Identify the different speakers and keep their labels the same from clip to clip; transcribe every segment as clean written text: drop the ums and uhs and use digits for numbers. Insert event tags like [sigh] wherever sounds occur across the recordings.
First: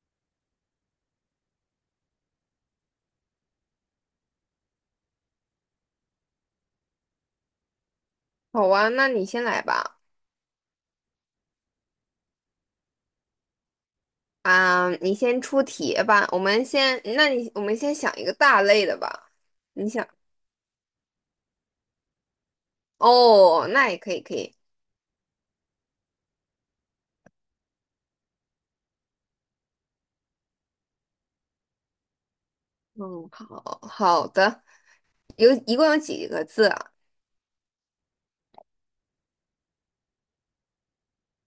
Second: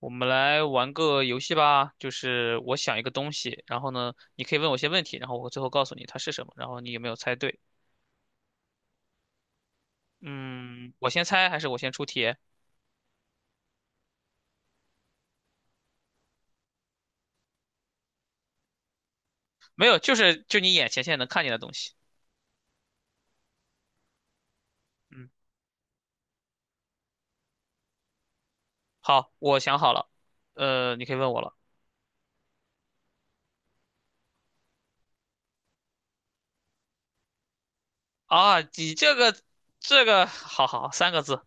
Speaker 1: 我们来玩个游戏吧，就是我想一个东西，然后呢，你可以问我一些问题，然后我最后告诉你它是什么，然后你有没有猜对？
Speaker 2: 好啊，那你先来吧。
Speaker 1: 嗯，我先猜还是我先出题？
Speaker 2: 你先出题吧。我们先想一个大类的吧。
Speaker 1: 没
Speaker 2: 你
Speaker 1: 有，
Speaker 2: 想，
Speaker 1: 就是就你眼前现在能看见的东西。
Speaker 2: 哦，那也可以，可以。
Speaker 1: 嗯，好，我想好了，你可以问我了。
Speaker 2: 嗯，好的。共有几个字啊？
Speaker 1: 啊，你这个，好好，三个字，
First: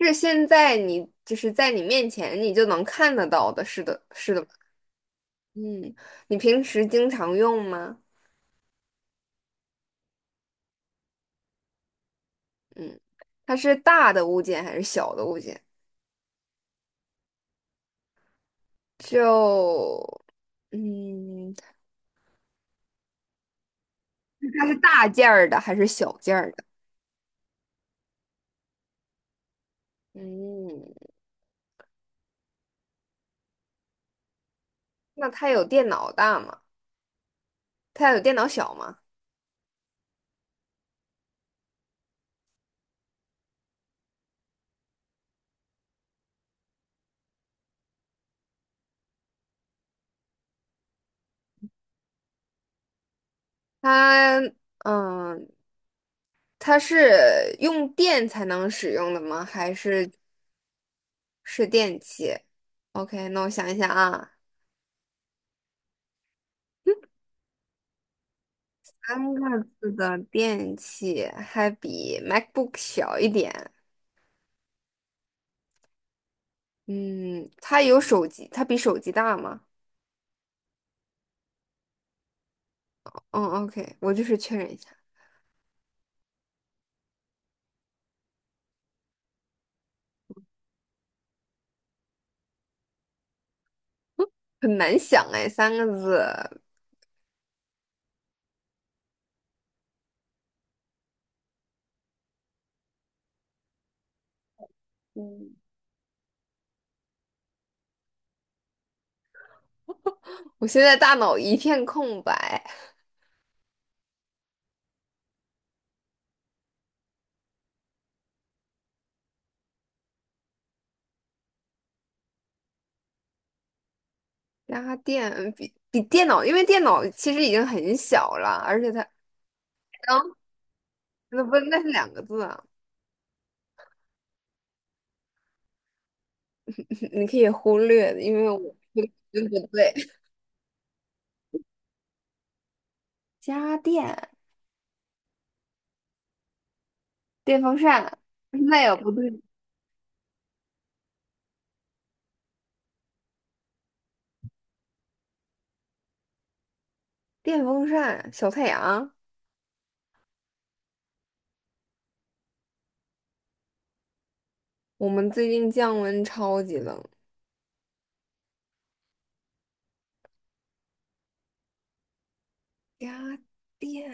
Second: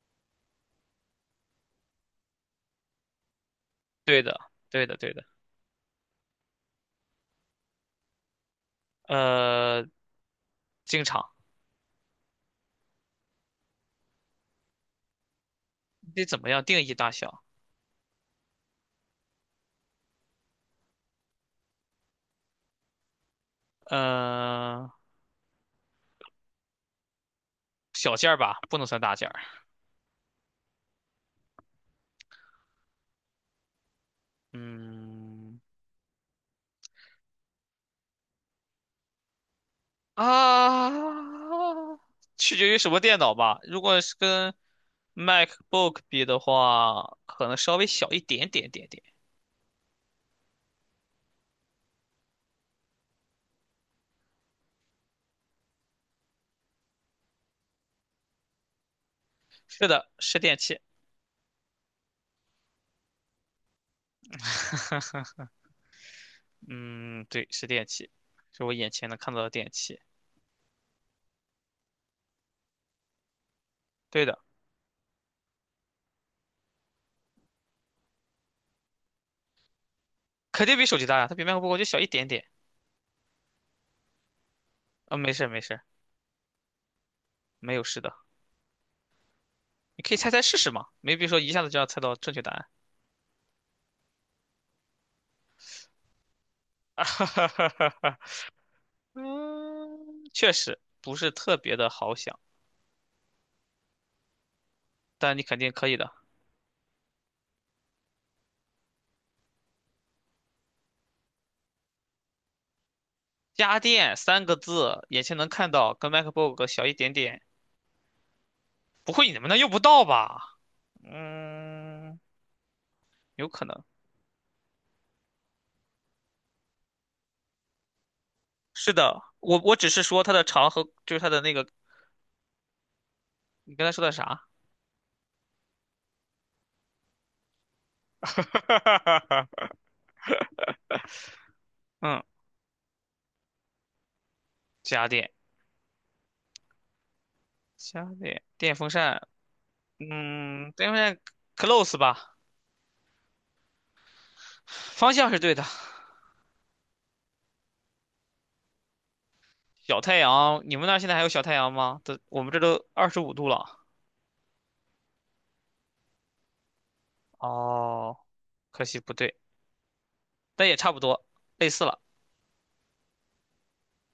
Speaker 2: 是现在你就是在你面前你就能看得到的，是的，
Speaker 1: 对
Speaker 2: 是
Speaker 1: 的，
Speaker 2: 的吧。
Speaker 1: 对的，对的。
Speaker 2: 嗯，你平时经常用吗？
Speaker 1: 呃，经常，
Speaker 2: 嗯，它是大的物件还是小的物件？
Speaker 1: 你得怎么样定义大小？
Speaker 2: 就嗯，它是
Speaker 1: 呃，
Speaker 2: 大件儿的还是小件儿的？
Speaker 1: 小件儿吧，不能算大件儿。
Speaker 2: 嗯，那它
Speaker 1: 嗯。
Speaker 2: 有电脑大吗？它有电脑小吗？
Speaker 1: 啊，取决于什么电脑吧。如果是跟 MacBook 比的话，可能稍微小一点点。
Speaker 2: 它嗯，它是用电才能使用的吗？还
Speaker 1: 是的，
Speaker 2: 是
Speaker 1: 是电器。
Speaker 2: 是电器？OK，那我想一想啊，
Speaker 1: [laughs] 嗯，对，是电器，是我眼前能看
Speaker 2: 三
Speaker 1: 到的
Speaker 2: 个
Speaker 1: 电
Speaker 2: 字
Speaker 1: 器。
Speaker 2: 的电器还比 MacBook 小一点。
Speaker 1: 对的，
Speaker 2: 嗯，它比手机大吗？
Speaker 1: 肯定比手机大呀，它比 MacBook 就小一点点。
Speaker 2: 嗯，OK，我就是确认一下，
Speaker 1: 啊、没事儿没事儿没有事的。你可以猜猜试试嘛，没必说一下子就要猜到正确答案。
Speaker 2: 很难想哎，三个字，
Speaker 1: [laughs] 哈哈哈哈哈嗯，确实不是特别的好想，但你
Speaker 2: 嗯，
Speaker 1: 肯定可以的。
Speaker 2: 我现在大脑一片空白。
Speaker 1: 家电三个字，眼前能看到，跟 MacBook 小一点点。不会你们那用不到吧？嗯，有可能。
Speaker 2: 家电比电脑，因为电脑其实已经很小了，而
Speaker 1: 是
Speaker 2: 且它，
Speaker 1: 的，我只是说它
Speaker 2: 然
Speaker 1: 的长和就是它的
Speaker 2: 那
Speaker 1: 那
Speaker 2: 不
Speaker 1: 个，
Speaker 2: 那是两个字啊。
Speaker 1: 你刚才说的啥？
Speaker 2: [laughs] 你可以忽略的，因为我 [laughs] 不
Speaker 1: [laughs]
Speaker 2: 对，[laughs]
Speaker 1: 嗯，
Speaker 2: 家电
Speaker 1: 家电，
Speaker 2: 电风
Speaker 1: 家
Speaker 2: 扇，
Speaker 1: 电，电
Speaker 2: 那
Speaker 1: 风
Speaker 2: 也不
Speaker 1: 扇，
Speaker 2: 对。
Speaker 1: 嗯，电风扇 close 吧，方向是对的。
Speaker 2: 电风扇小太阳，
Speaker 1: 小太阳，你们那儿现在还有小太阳吗？这我们这都25度了。
Speaker 2: 我们最近降温超级冷。
Speaker 1: 哦，可惜不对，但也差不多，类似了，
Speaker 2: 家电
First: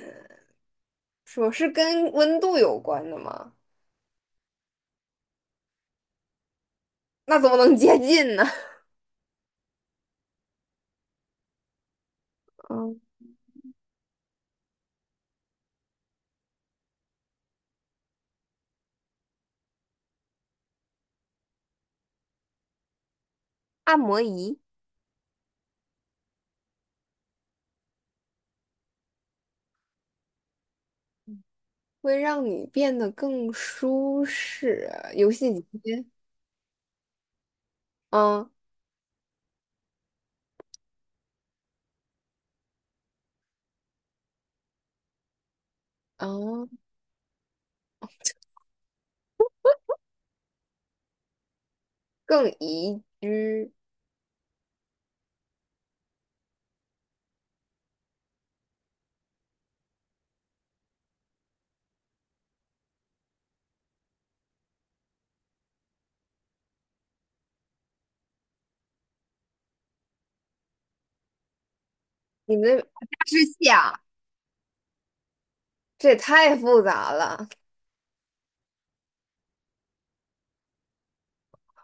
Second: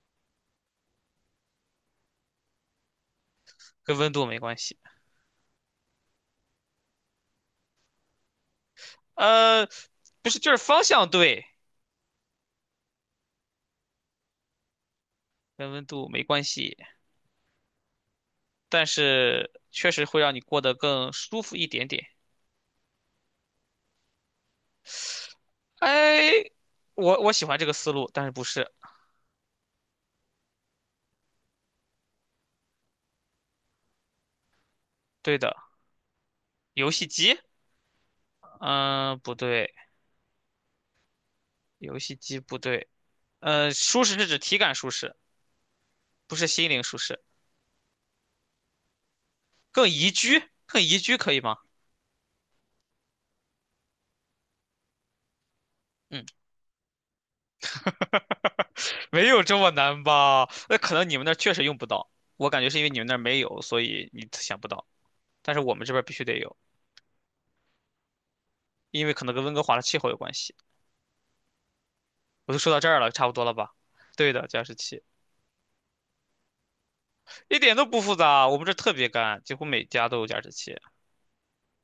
Speaker 2: 说是跟温度有关的吗？
Speaker 1: 跟温度没关系。
Speaker 2: 那怎么能接近呢？
Speaker 1: 呃，不是，就是方向对，
Speaker 2: [laughs] 嗯，
Speaker 1: 跟温度没关系，但是确实会让你过得更舒服一点点。
Speaker 2: 按摩仪
Speaker 1: 哎，我喜欢这个思路，但是不是
Speaker 2: 会让你变得更舒适啊，游
Speaker 1: 对
Speaker 2: 戏
Speaker 1: 的。
Speaker 2: 机。
Speaker 1: 游戏机？
Speaker 2: 嗯，
Speaker 1: 嗯、不对，游戏机不对。舒适是指体感舒适，不是
Speaker 2: 哦，
Speaker 1: 心灵舒适，更宜居，更宜居可以吗？
Speaker 2: 更宜居。
Speaker 1: 嗯，没有这么难吧？那可能你们那儿确实用不到，我感觉是因为你们那儿没有，所以你想不到，但是我们这边儿必须得有，因为可能跟温哥华的气候有关系。我
Speaker 2: 你
Speaker 1: 就说
Speaker 2: 们
Speaker 1: 到
Speaker 2: 那
Speaker 1: 这儿了，
Speaker 2: 加
Speaker 1: 差不多
Speaker 2: 湿
Speaker 1: 了
Speaker 2: 器
Speaker 1: 吧？
Speaker 2: 啊，
Speaker 1: 对的，加湿器
Speaker 2: 这也太复杂了。
Speaker 1: 一点都不复杂，我们这儿特别干，几乎每家都有加湿器。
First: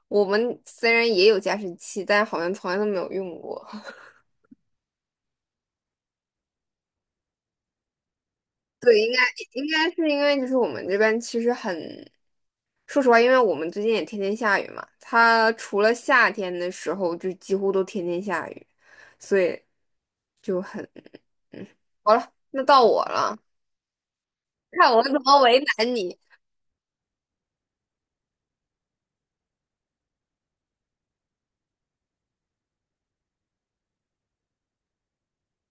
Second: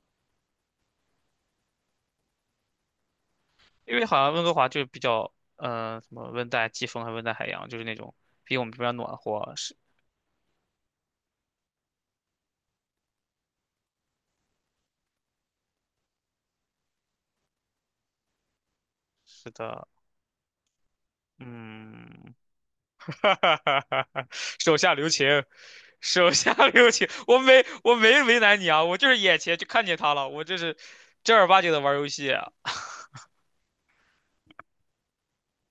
Speaker 2: 我们虽然也有加湿器，但好像从来都没有用过。
Speaker 1: 因为
Speaker 2: [laughs]
Speaker 1: 好像温哥华就是比较，什么温带季风还是温带海洋，就是那种比我们这边
Speaker 2: 对，
Speaker 1: 暖和。
Speaker 2: 应
Speaker 1: 是
Speaker 2: 该是因为就是我们这边其实很，说实话，因为我们最近也天天下雨嘛，它除了夏天的时候就几乎都天天下雨，所
Speaker 1: 是
Speaker 2: 以
Speaker 1: 的，
Speaker 2: 就很，嗯，好了，
Speaker 1: 嗯，
Speaker 2: 那到我
Speaker 1: [laughs] 哈
Speaker 2: 了。
Speaker 1: 哈哈哈，手
Speaker 2: 看
Speaker 1: 下
Speaker 2: 我
Speaker 1: 留
Speaker 2: 怎么
Speaker 1: 情，
Speaker 2: 为难你。
Speaker 1: 手下留情，我没为难你啊，我就是眼前就看见他了，我这是正儿八经的玩游戏，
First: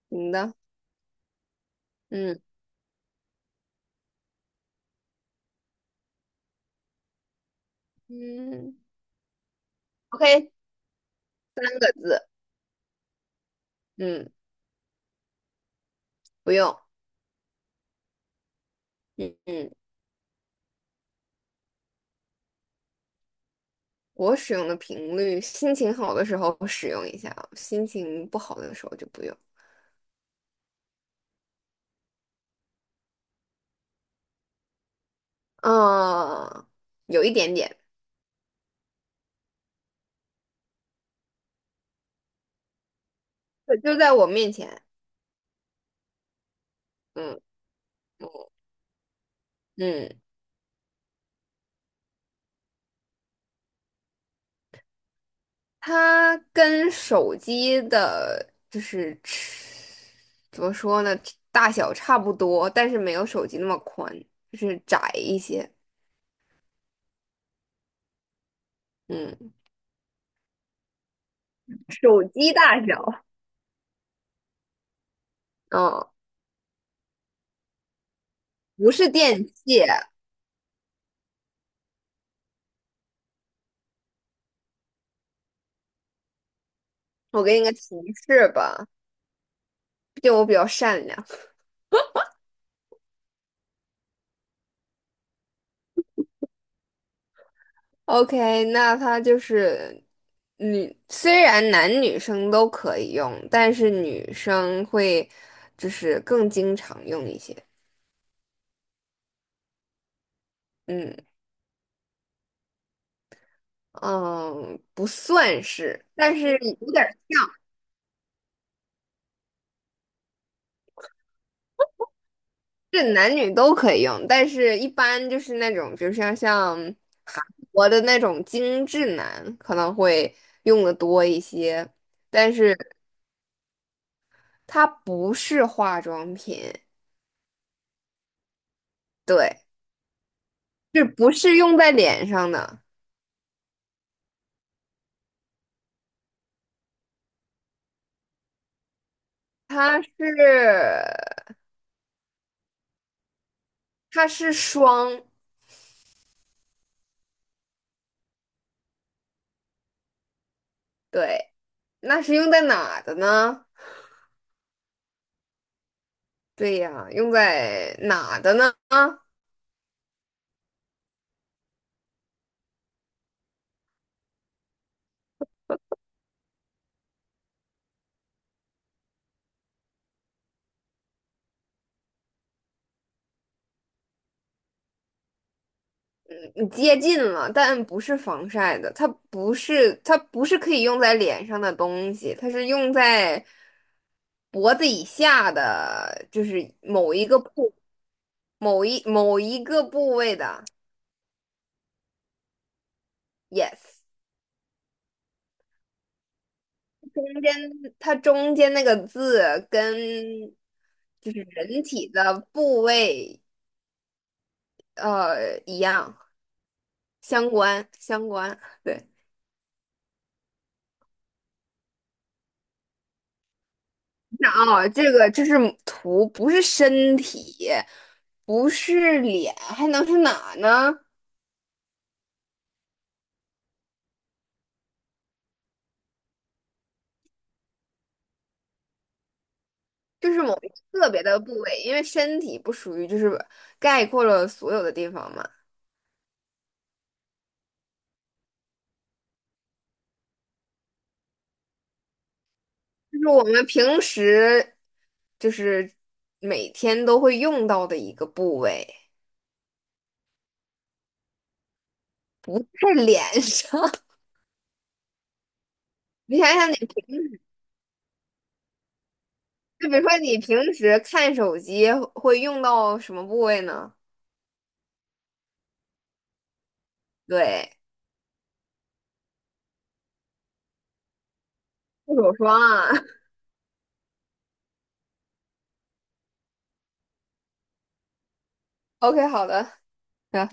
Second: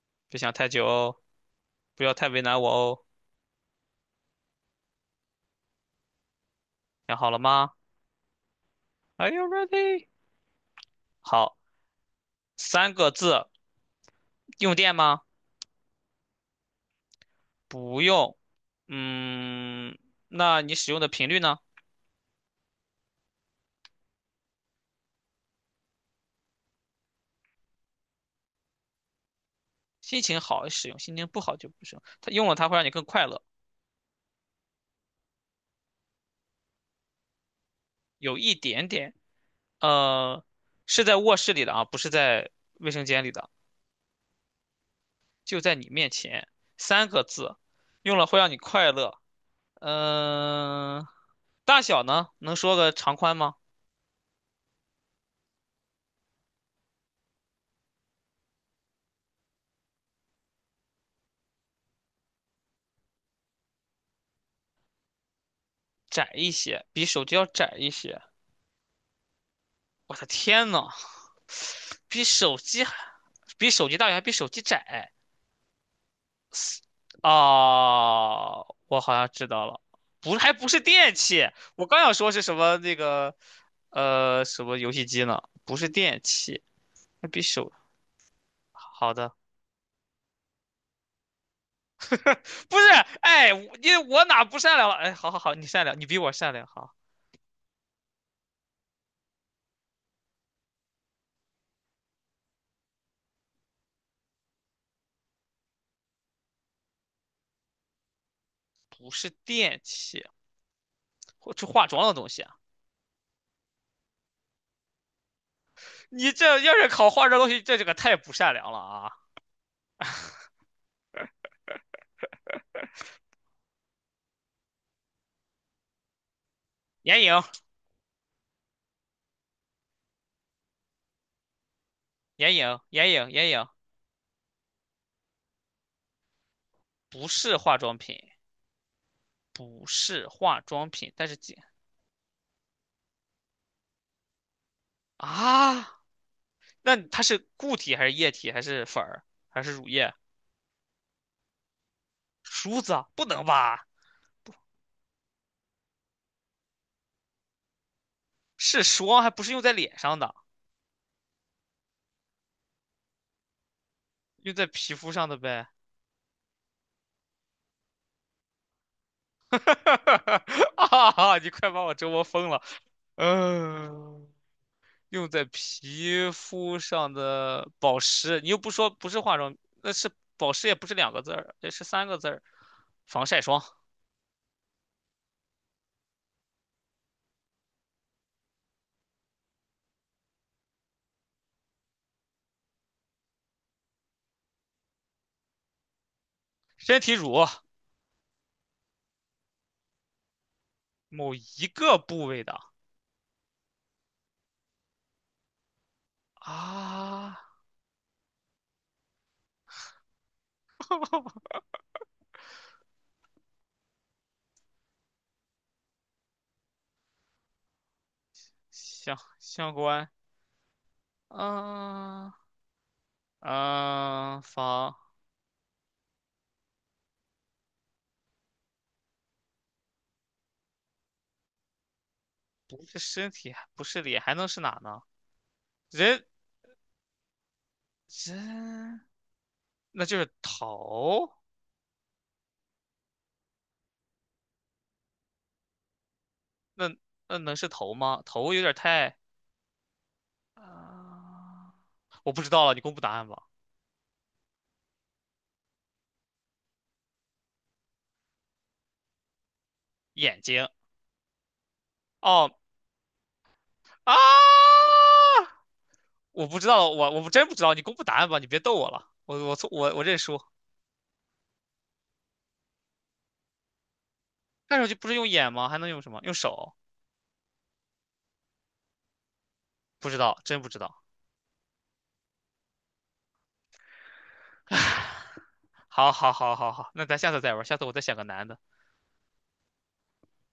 Speaker 2: 你
Speaker 1: 别想
Speaker 2: 的，
Speaker 1: 太久哦，不要太
Speaker 2: 嗯
Speaker 1: 为难我哦，想好了吗
Speaker 2: 嗯
Speaker 1: ？Are you ready？
Speaker 2: ，OK，四
Speaker 1: 好。
Speaker 2: 个字，
Speaker 1: 三个字，
Speaker 2: 嗯。
Speaker 1: 用电吗？
Speaker 2: 不用，
Speaker 1: 不用。
Speaker 2: 嗯嗯，
Speaker 1: 嗯，那你使用的频率呢？
Speaker 2: 我使用的频率，心情好的时候使用一下，心情不好的时候就不用。
Speaker 1: 心情好使用，心情不好就不使用。它用了它会让你更快乐，
Speaker 2: 嗯，有一点点，
Speaker 1: 有一点点。呃，是在卧室里的啊，不是在卫生间里的，
Speaker 2: 对就在我面前。
Speaker 1: 就在你面前。三个
Speaker 2: 嗯
Speaker 1: 字，用了会让你快乐。
Speaker 2: 嗯，
Speaker 1: 嗯、大小呢？能说个长宽吗？
Speaker 2: 它跟手机的，就是怎么说呢，大小差不多，但是没有手机那么宽，就是窄一些。
Speaker 1: 窄一些，比手机要窄一些。
Speaker 2: 嗯，
Speaker 1: 我的天呐，比
Speaker 2: 手机
Speaker 1: 手
Speaker 2: 大
Speaker 1: 机还
Speaker 2: 小，
Speaker 1: 比手机大小还比手机窄。
Speaker 2: 嗯，
Speaker 1: 啊，
Speaker 2: 不
Speaker 1: 我
Speaker 2: 是
Speaker 1: 好像知
Speaker 2: 电器。
Speaker 1: 道了，不，还不是电器，我刚想说是什么那个，什么游戏机呢？不是电器，那比
Speaker 2: 我给你
Speaker 1: 手，
Speaker 2: 个提示吧，
Speaker 1: 好的，
Speaker 2: 毕竟我比较善良。
Speaker 1: 不是，哎，我因为我哪不善良了？哎，好好好，你善良，你比我善良，好，
Speaker 2: OK，那它就是女，虽然男女生都可以用，但是女生会就是更经常用一些。
Speaker 1: 不是电器，
Speaker 2: 嗯
Speaker 1: 或是化妆的东西啊？
Speaker 2: 嗯，不算是，
Speaker 1: 你
Speaker 2: 但是
Speaker 1: 这要是
Speaker 2: 有点
Speaker 1: 考
Speaker 2: 儿
Speaker 1: 化妆东西，这个太不善良了啊！
Speaker 2: 是男女都可以用，但是一般就是那种，比如像
Speaker 1: 眼影，
Speaker 2: 我的那种精致男可能会用的多一些，但
Speaker 1: 眼
Speaker 2: 是
Speaker 1: 影，眼影，眼影，
Speaker 2: 它不是化妆品，
Speaker 1: 不是化妆品，
Speaker 2: 对，
Speaker 1: 不是化妆
Speaker 2: 是
Speaker 1: 品，但
Speaker 2: 不
Speaker 1: 是几
Speaker 2: 是用在脸上的？
Speaker 1: 啊？那它是固体还是液体还是粉儿还是乳
Speaker 2: 它
Speaker 1: 液？
Speaker 2: 是
Speaker 1: 梳子啊不能吧？
Speaker 2: 它是霜，
Speaker 1: 是霜，还不是用在脸上的，
Speaker 2: 对，那是用在哪的呢？
Speaker 1: 用在皮肤上的呗。
Speaker 2: 对呀，用在哪的呢？
Speaker 1: [laughs] 啊，你快把我折磨疯了。嗯，用在皮肤上的保湿，你又不说不是化妆，那是保湿也不是两个字儿，也是三个字儿，防晒霜、
Speaker 2: 你接近了，但不是防晒的，它不是可以用在脸上的东西，它是用在脖子以下的，就是
Speaker 1: 身体乳，
Speaker 2: 某一个部位的。
Speaker 1: 某一个部位的
Speaker 2: Yes，中
Speaker 1: 啊。
Speaker 2: 间它中间那个字跟就是
Speaker 1: [laughs]
Speaker 2: 人体的部位一样，相关。对，
Speaker 1: 相关，嗯、呃
Speaker 2: 你
Speaker 1: 嗯、
Speaker 2: 想啊，
Speaker 1: 方
Speaker 2: 这是图，不是身体，不是脸，还能是哪呢？
Speaker 1: 不是身体，不是脸，还能是哪呢？人人那就
Speaker 2: 就
Speaker 1: 是
Speaker 2: 是某一个特别
Speaker 1: 头，
Speaker 2: 的部位，因为身体不属于，就是概括了所有的地方嘛。
Speaker 1: 那那能是头吗？头有点太啊、我不知道了，你公布答
Speaker 2: 就
Speaker 1: 案
Speaker 2: 是
Speaker 1: 吧。
Speaker 2: 我们平时，就是每天都会用到的一个部位，
Speaker 1: 眼睛，哦
Speaker 2: 是脸上。[laughs]
Speaker 1: 啊，
Speaker 2: 你
Speaker 1: 我
Speaker 2: 想
Speaker 1: 不知
Speaker 2: 想你，
Speaker 1: 道了，我真不知道，你公布答案吧，你别逗我了，我我错
Speaker 2: 就
Speaker 1: 我
Speaker 2: 比
Speaker 1: 我
Speaker 2: 如说
Speaker 1: 认
Speaker 2: 你
Speaker 1: 输。
Speaker 2: 平时看手机会用到什么部位呢？
Speaker 1: 看上去不是用眼吗？还能用什么？用手？
Speaker 2: 对。
Speaker 1: 不知道，真不知道。
Speaker 2: 护手霜
Speaker 1: 好，好，好，好，好，那咱下次再玩，下次我再想个难的。
Speaker 2: ，OK，啊 [laughs] OK，好的，行。